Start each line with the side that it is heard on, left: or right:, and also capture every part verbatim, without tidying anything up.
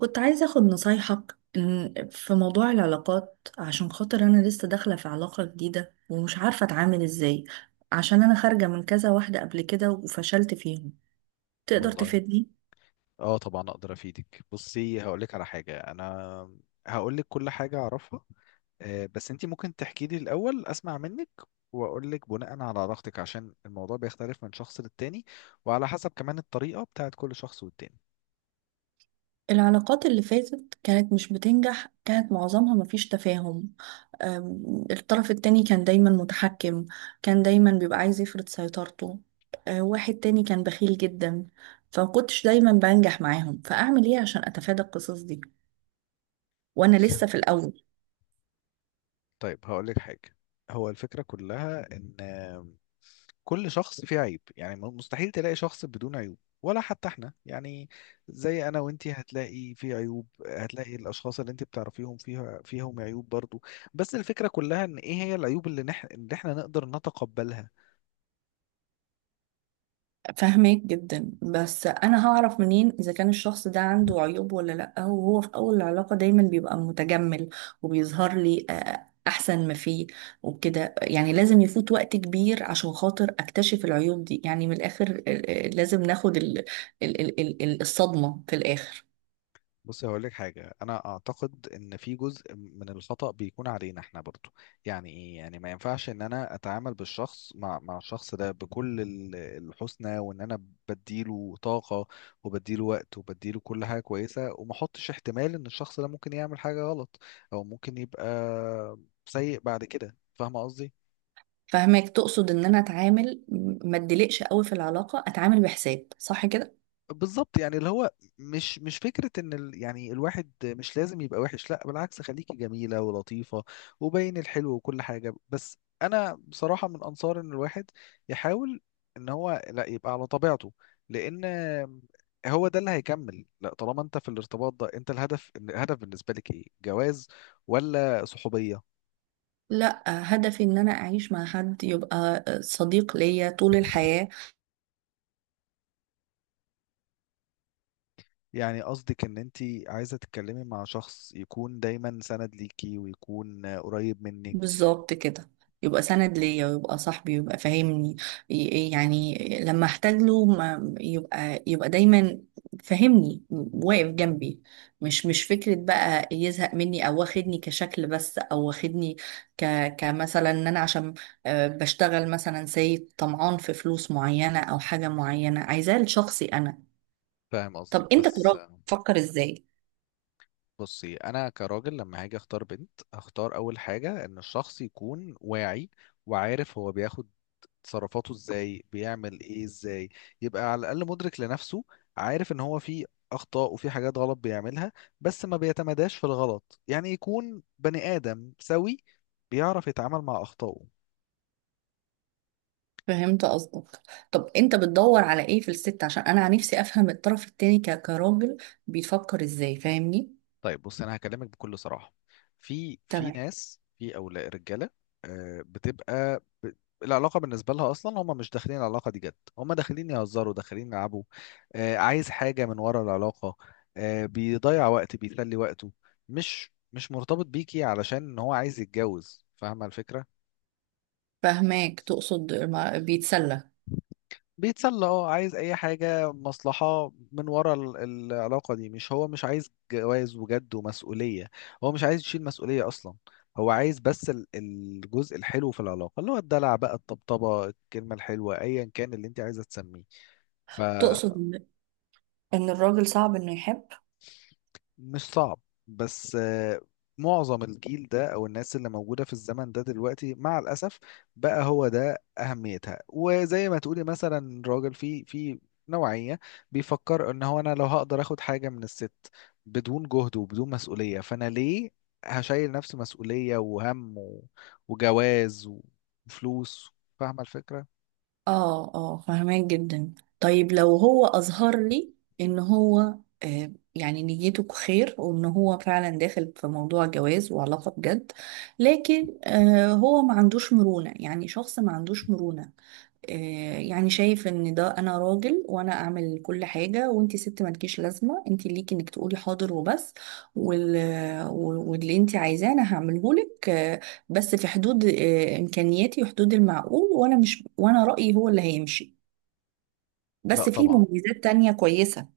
right: كنت عايزة أخد نصايحك إن في موضوع العلاقات، عشان خاطر أنا لسه داخلة في علاقة جديدة ومش عارفة أتعامل إزاي. عشان أنا خارجة من كذا واحدة قبل كده وفشلت فيهم. تقدر
left: والله،
right: تفيدني؟
left: اه طبعا اقدر افيدك. بصي، هقول لك على حاجه. انا هقول لك كل حاجه اعرفها. آه، بس انت ممكن تحكي لي الاول اسمع منك، واقول لك بناء على علاقتك عشان الموضوع بيختلف من شخص للتاني، وعلى حسب كمان الطريقه بتاعت كل شخص والتاني.
right: العلاقات اللي فاتت كانت مش بتنجح، كانت معظمها مفيش تفاهم. أم، الطرف التاني كان دايما متحكم. كان دايما بيبقى عايز يفرض سيطرته. أه، واحد تاني كان بخيل جدا. فمكنتش دايما بنجح معاهم، فأعمل إيه عشان أتفادى القصص دي؟ وأنا
left: بصي ه-
right: لسه في الأول.
left: طيب هقول لك حاجه. هو الفكره كلها ان كل شخص فيه عيب، يعني مستحيل تلاقي شخص بدون عيوب، ولا حتى احنا يعني. زي انا وانتي هتلاقي في عيوب، هتلاقي الاشخاص اللي انت بتعرفيهم فيها فيهم عيوب برضو. بس الفكرة كلها ان ايه هي العيوب اللي نح... اللي احنا نقدر نتقبلها.
right: فاهمك جدا، بس انا هعرف منين اذا كان الشخص ده عنده عيوب ولا لا، وهو في اول العلاقة دايما بيبقى متجمل وبيظهر لي آه، احسن ما فيه. وكده يعني لازم يفوت وقت كبير عشان خاطر اكتشف العيوب دي، يعني من الاخر آه، آه، لازم ناخد ال ال ال ال ال- الصدمة في الاخر.
left: بص هقول لك حاجة. أنا أعتقد إن في جزء من الخطأ بيكون علينا إحنا برضو. يعني إيه؟ يعني ما ينفعش إن أنا أتعامل بالشخص مع مع الشخص ده بكل ال- الحسنى، وإن أنا بديله طاقة وبديله وقت وبديله كل حاجة كويسة، وما أحطش احتمال إن الشخص ده ممكن يعمل حاجة غلط، أو ممكن يبقى سيء بعد كده. فاهمة قصدي؟
right: فاهمك، تقصد ان انا اتعامل م- ما اتدلقش قوي في العلاقة، اتعامل بحساب صح كده.
left: بالظبط. يعني اللي هو مش مش فكرة ان ال يعني الواحد مش لازم يبقى وحش، لا بالعكس، خليكي جميلة ولطيفة وبين الحلو وكل حاجة. بس انا بصراحة من انصار ان الواحد يحاول ان هو لا يبقى على طبيعته، لان هو ده اللي هيكمل. لا طالما انت في الارتباط ده، انت الهدف، الهدف بالنسبة لك ايه، جواز ولا صحوبية؟
right: لا، هدفي ان انا اعيش مع حد يبقى آه، صديق ليا طول الحياة.
left: يعني قصدك ان انت عايزة تتكلمي مع شخص يكون دايما سند ليكي ويكون قريب منك.
right: بالظبط كده. يبقى سند ليا ويبقى صاحبي ويبقى فاهمني. ي- يعني لما احتاج له ما يبقى يبقى دايما فاهمني واقف جنبي. مش مش فكرة بقى يزهق مني او واخدني كشكل بس، او واخدني ك كمثلا ان انا عشان آه، بشتغل مثلا سيد طمعان في فلوس معينة او حاجة معينة، عايزاه لشخصي انا.
left: فاهم
right: طب
left: قصدك.
right: انت
left: بس
right: كراجل تفكر ازاي؟
left: بصي انا كراجل لما هاجي اختار بنت هختار اول حاجه ان الشخص يكون واعي، وعارف هو بياخد تصرفاته ازاي، بيعمل ايه ازاي، يبقى على الاقل مدرك لنفسه، عارف ان هو في اخطاء وفي حاجات غلط بيعملها، بس ما بيتمداش في الغلط. يعني يكون بني ادم سوي بيعرف يتعامل مع اخطائه.
right: فهمت قصدك. طب انت بتدور على ايه في الست؟ عشان انا نفسي افهم الطرف التاني ك- كراجل بيفكر ازاي، فاهمني؟
left: طيب بص انا هكلمك بكل صراحه. في في
right: تمام،
left: ناس، في اولاد رجاله آه، بتبقى ب... العلاقه بالنسبه لها اصلا هم مش داخلين العلاقه دي جد، هم داخلين يهزروا، داخلين يلعبوا. آه، عايز حاجه من ورا العلاقه، آه، بيضيع وقت، بيسلي وقته. مش مش مرتبط بيكي علشان ان هو عايز يتجوز. فاهمه الفكره؟
right: فاهماك، تقصد ما- بيتسلى.
left: بيتسلى، اه، عايز اي حاجة، مصلحة من ورا ال- العلاقة دي. مش هو مش عايز جواز وجد ومسؤولية، هو مش عايز يشيل مسؤولية اصلا. هو عايز بس ال- الجزء الحلو في العلاقة، اللي هو الدلع بقى، الطبطبة، الكلمة الحلوة، ايا كان اللي انت عايزة تسميه.
right: تقصد ان إن الراجل صعب انه يحب؟
left: مش صعب، بس آه، معظم الجيل ده او الناس اللي موجوده في الزمن ده دلوقتي، مع الاسف، بقى هو ده اهميتها. وزي ما تقولي مثلا راجل في في نوعيه بيفكر ان هو انا لو هقدر اخد حاجه من الست بدون جهد وبدون مسؤوليه، فانا ليه هشيل نفسي مسؤوليه وهم و- وجواز وفلوس؟ فاهمه الفكره؟
right: اه، اه، فاهماك جدا. طيب لو هو اظهر لي ان هو آه يعني نيته خير وان هو فعلا داخل في موضوع جواز وعلاقة بجد، لكن آه هو ما عندوش مرونة، يعني شخص ما عندوش مرونة، آه، يعني شايف ان ده انا راجل وانا اعمل كل حاجه، وانتي ست مالكيش لازمه، انتي ليكي انك تقولي حاضر وبس، وال... و- واللي انتي عايزاه انا هعمله لك، آه، بس في حدود آه، امكانياتي وحدود المعقول، وانا مش وانا رايي هو اللي هيمشي،
left: لا
right: بس في
left: طبعا،
right: مميزات تانية كويسه.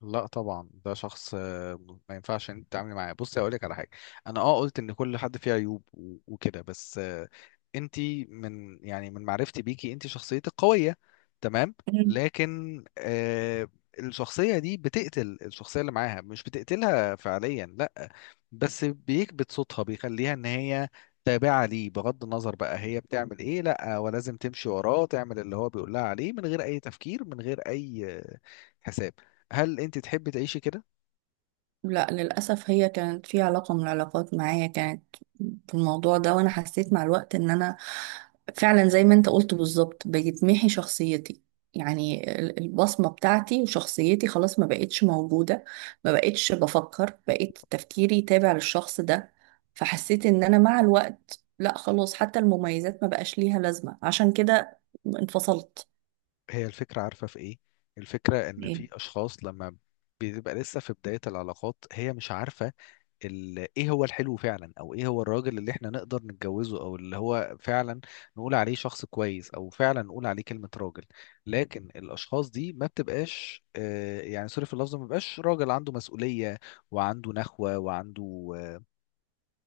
left: لا طبعا، ده شخص آه، ما ينفعش انت تتعاملي معاه. بصي اقول لك على حاجه، انا اه قلت ان كل حد فيه عيوب و- وكده، بس آه، انت من، يعني من معرفتي بيكي، انت شخصيتك قويه، تمام، لكن آه الشخصيه دي بتقتل الشخصيه اللي معاها، مش بتقتلها فعليا لا، بس بيكبت صوتها، بيخليها ان هي تابعة ليه بغض النظر بقى هي بتعمل ايه، لا ولازم تمشي وراه، تعمل اللي هو بيقول لها عليه من غير اي تفكير، من غير اي آه، حساب. هل انت تحبي تعيشي كده؟
right: لا، للأسف هي كانت في علاقة من العلاقات معايا، كانت في الموضوع ده، وأنا حسيت مع الوقت إن أنا فعلا زي ما أنت قلت بالظبط بيتمحي شخصيتي. يعني ال- البصمة بتاعتي وشخصيتي خلاص ما بقتش موجودة. ما بقتش بفكر، بقيت تفكيري تابع للشخص ده. فحسيت إن أنا مع الوقت لا خلاص، حتى المميزات ما بقاش ليها لازمة، عشان كده انفصلت.
left: هي الفكره، عارفه في ايه؟ الفكره ان في
right: إيه؟
left: اشخاص لما بتبقى لسه في بدايه العلاقات هي مش عارفه ال... ايه هو الحلو فعلا، او ايه هو الراجل اللي احنا نقدر نتجوزه، او اللي هو فعلا نقول عليه شخص كويس، او فعلا نقول عليه كلمه راجل. لكن الاشخاص دي ما بتبقاش، آه يعني سوري في اللفظ، ما بيبقاش راجل عنده مسؤوليه، وعنده نخوه، وعنده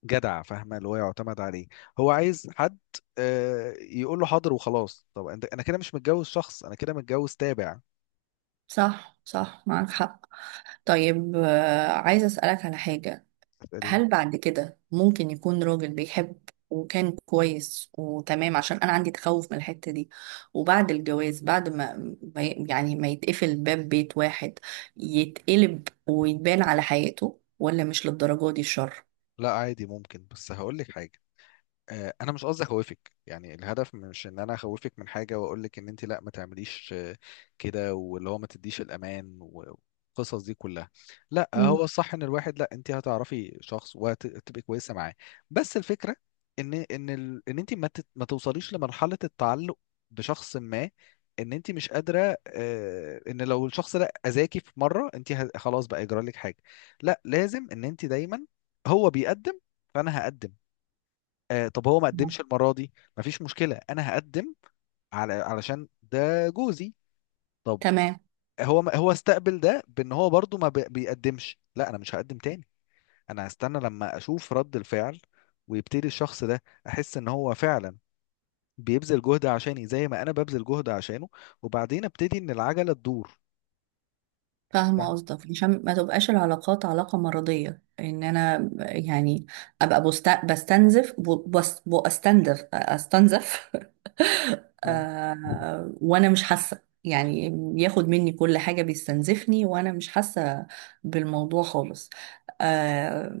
left: جدع، فاهمه اللي هو يعتمد عليه. هو عايز حد آه، يقول له حاضر وخلاص. طب انت انا كده مش متجوز شخص، انا كده متجوز تابع.
right: صح، صح، معاك حق. طيب، آه، عايزة أسألك على حاجة.
left: تسألين.
right: هل بعد كده ممكن يكون راجل بيحب، وكان كويس وتمام؟ عشان انا عندي تخوف من الحتة دي. وبعد الجواز، بعد ما ما ي- يعني ما يتقفل باب بيت واحد يتقلب ويتبان على حياته، ولا مش للدرجة دي الشر؟
left: لا عادي ممكن، بس هقول لك حاجه. آه، انا مش قصدي اخوفك، يعني الهدف مش ان انا اخوفك من حاجه واقول لك ان انت لا ما تعمليش آه، كده، واللي هو ما تديش الامان والقصص دي كلها. لا،
right: مم.
left: هو الصح ان الواحد، لا انت هتعرفي شخص وهتبقي كويسه معاه. بس الفكره ان ان ال... ان انت ما تت... ما توصليش لمرحله التعلق بشخص ما، ان انت مش قادره. آه، ان لو الشخص ده اذاكي في مره انت ه... خلاص بقى يجرى لك حاجه، لا. لازم ان انت دايما هو بيقدم فانا هقدم، آه طب هو ما قدمش
right: نعم.
left: المرة دي، مفيش مشكلة أنا هقدم، على علشان ده جوزي. طب
right: تمام.
left: هو ما هو استقبل ده بأن هو برضو ما بي- بيقدمش، لا أنا مش هقدم تاني، أنا هستنى لما أشوف رد الفعل، ويبتدي الشخص ده أحس إن هو فعلا بيبذل جهد عشاني زي ما أنا ببذل جهد عشانه، وبعدين أبتدي إن العجلة تدور.
right: فاهمة
left: فاهم؟
right: قصدك، عشان ما تبقاش العلاقات علاقة مرضية، ان انا يعني ابقى بست... بستنزف ب- بس... بستنزف استنزف
left: اه،
right: آه وانا مش حاسه، يعني بياخد مني كل حاجه بيستنزفني وانا مش حاسه بالموضوع خالص. آه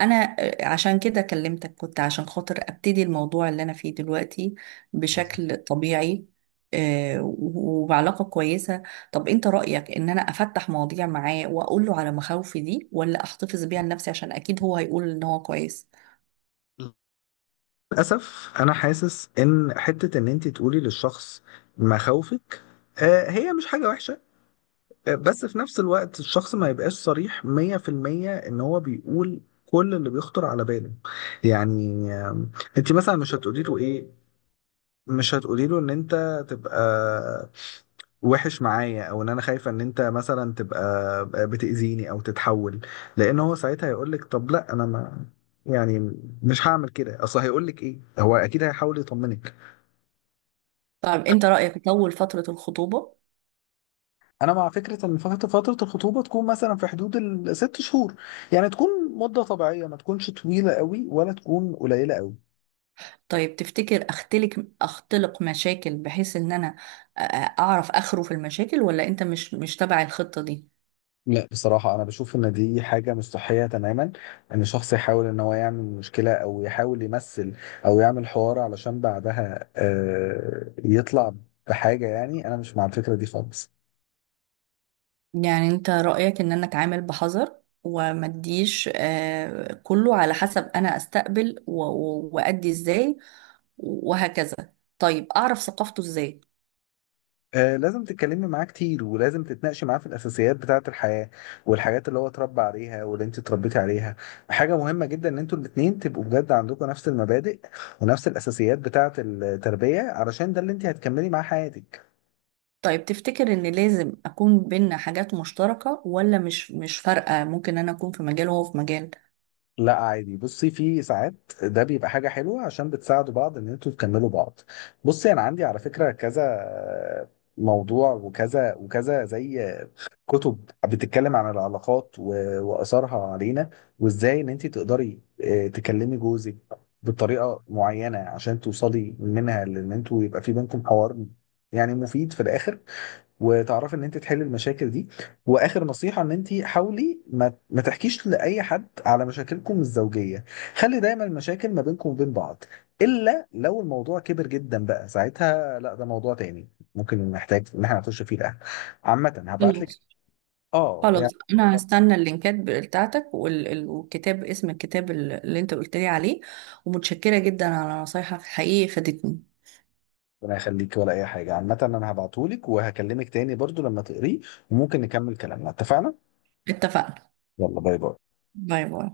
right: انا عشان كده كلمتك، كنت عشان خاطر ابتدي الموضوع اللي انا فيه دلوقتي
left: بالظبط.
right: بشكل طبيعي، آه وبعلاقه كويسه. طب انت رايك ان انا افتح مواضيع معاه واقول له على مخاوفي دي، ولا احتفظ بيها لنفسي؟ عشان اكيد هو هيقول ان هو كويس.
left: للأسف أنا حاسس إن حتة إن أنت تقولي للشخص مخاوفك آه، هي مش حاجة وحشة، بس في نفس الوقت الشخص ما يبقاش صريح مية في المية ان هو بيقول كل اللي بيخطر على باله. يعني آم، انت مثلا مش هتقولي له ايه، مش هتقولي له ان انت تبقى وحش معايا، او ان انا خايفه ان انت مثلا تبقى بتأذيني او تتحول، لان هو ساعتها هيقول لك طب لا انا ما، يعني مش هعمل كده، اصل هيقول لك ايه، هو اكيد هيحاول يطمنك.
right: طب انت رايك اطول فتره الخطوبه؟
left: انا مع فكره ان فتره فتره الخطوبه تكون مثلا في حدود الست شهور، يعني تكون مده طبيعيه، ما تكونش طويله قوي ولا تكون قليله قوي.
right: طيب تفتكر اختلق اختلق مشاكل بحيث ان انا آه، اعرف اخره في المشاكل، ولا انت مش مش تبع الخطة دي؟
left: لا بصراحه انا بشوف ان دي حاجه مش صحيه تماما، ان شخص يحاول ان هو يعمل مشكله، او يحاول يمثل او يعمل حوار علشان بعدها آه، يطلع بحاجه. يعني انا مش مع الفكره دي خالص.
right: يعني انت رأيك ان انا اتعامل بحذر وما اديش آه، كله على حسب انا استقبل و- و- وادي ازاي، وهكذا؟ طيب اعرف ثقافته ازاي؟
left: آه، لازم تتكلمي معاه كتير، ولازم تتناقشي معاه في الاساسيات بتاعه الحياه، والحاجات اللي هو اتربى عليها واللي انت اتربيتي عليها. حاجه مهمه جدا ان انتوا الاتنين تبقوا بجد عندكم نفس المبادئ، ونفس الاساسيات بتاعه التربيه، علشان ده اللي انت هتكملي معاه حياتك.
right: طيب تفتكر ان لازم اكون بينا حاجات مشتركة، ولا مش مش فارقة؟ ممكن انا اكون في مجال وهو في مجال.
left: لا عادي، بصي في ساعات ده بيبقى حاجه حلوه عشان بتساعدوا بعض، ان انتوا تكملوا بعض. بصي انا عندي على فكره كذا آه، موضوع، وكذا وكذا، زي كتب بتتكلم عن العلاقات و- واثارها علينا، وازاي ان انت تقدري آه، تكلمي جوزك بطريقه معينه، عشان توصلي منها لان انتوا يبقى في بينكم حوار، يعني مفيد في الاخر، وتعرفي ان انت تحلي المشاكل دي. واخر نصيحه، ان انت حاولي ما ما تحكيش لاي حد على مشاكلكم الزوجيه. خلي دايما المشاكل ما بينكم وبين بعض، الا لو الموضوع كبر جدا، بقى ساعتها لا، ده موضوع تاني ممكن نحتاج ان احنا نخش فيه. ده عامة هبعت.
right: خلاص.
left: اه
right: خلاص
left: يعني،
right: انا هستنى اللينكات بتاعتك وال- ال- والكتاب، اسم الكتاب ال- اللي انت قلت لي عليه. ومتشكرة جدا على نصايحك، حقيقي فادتني.
left: ربنا يخليك، ولا اي حاجه، عامه انا هبعتهولك، وهكلمك تاني برضو لما تقريه، وممكن نكمل كلامنا. اتفقنا.
right: اتفقنا.
left: يلا باي باي.
right: باي باي.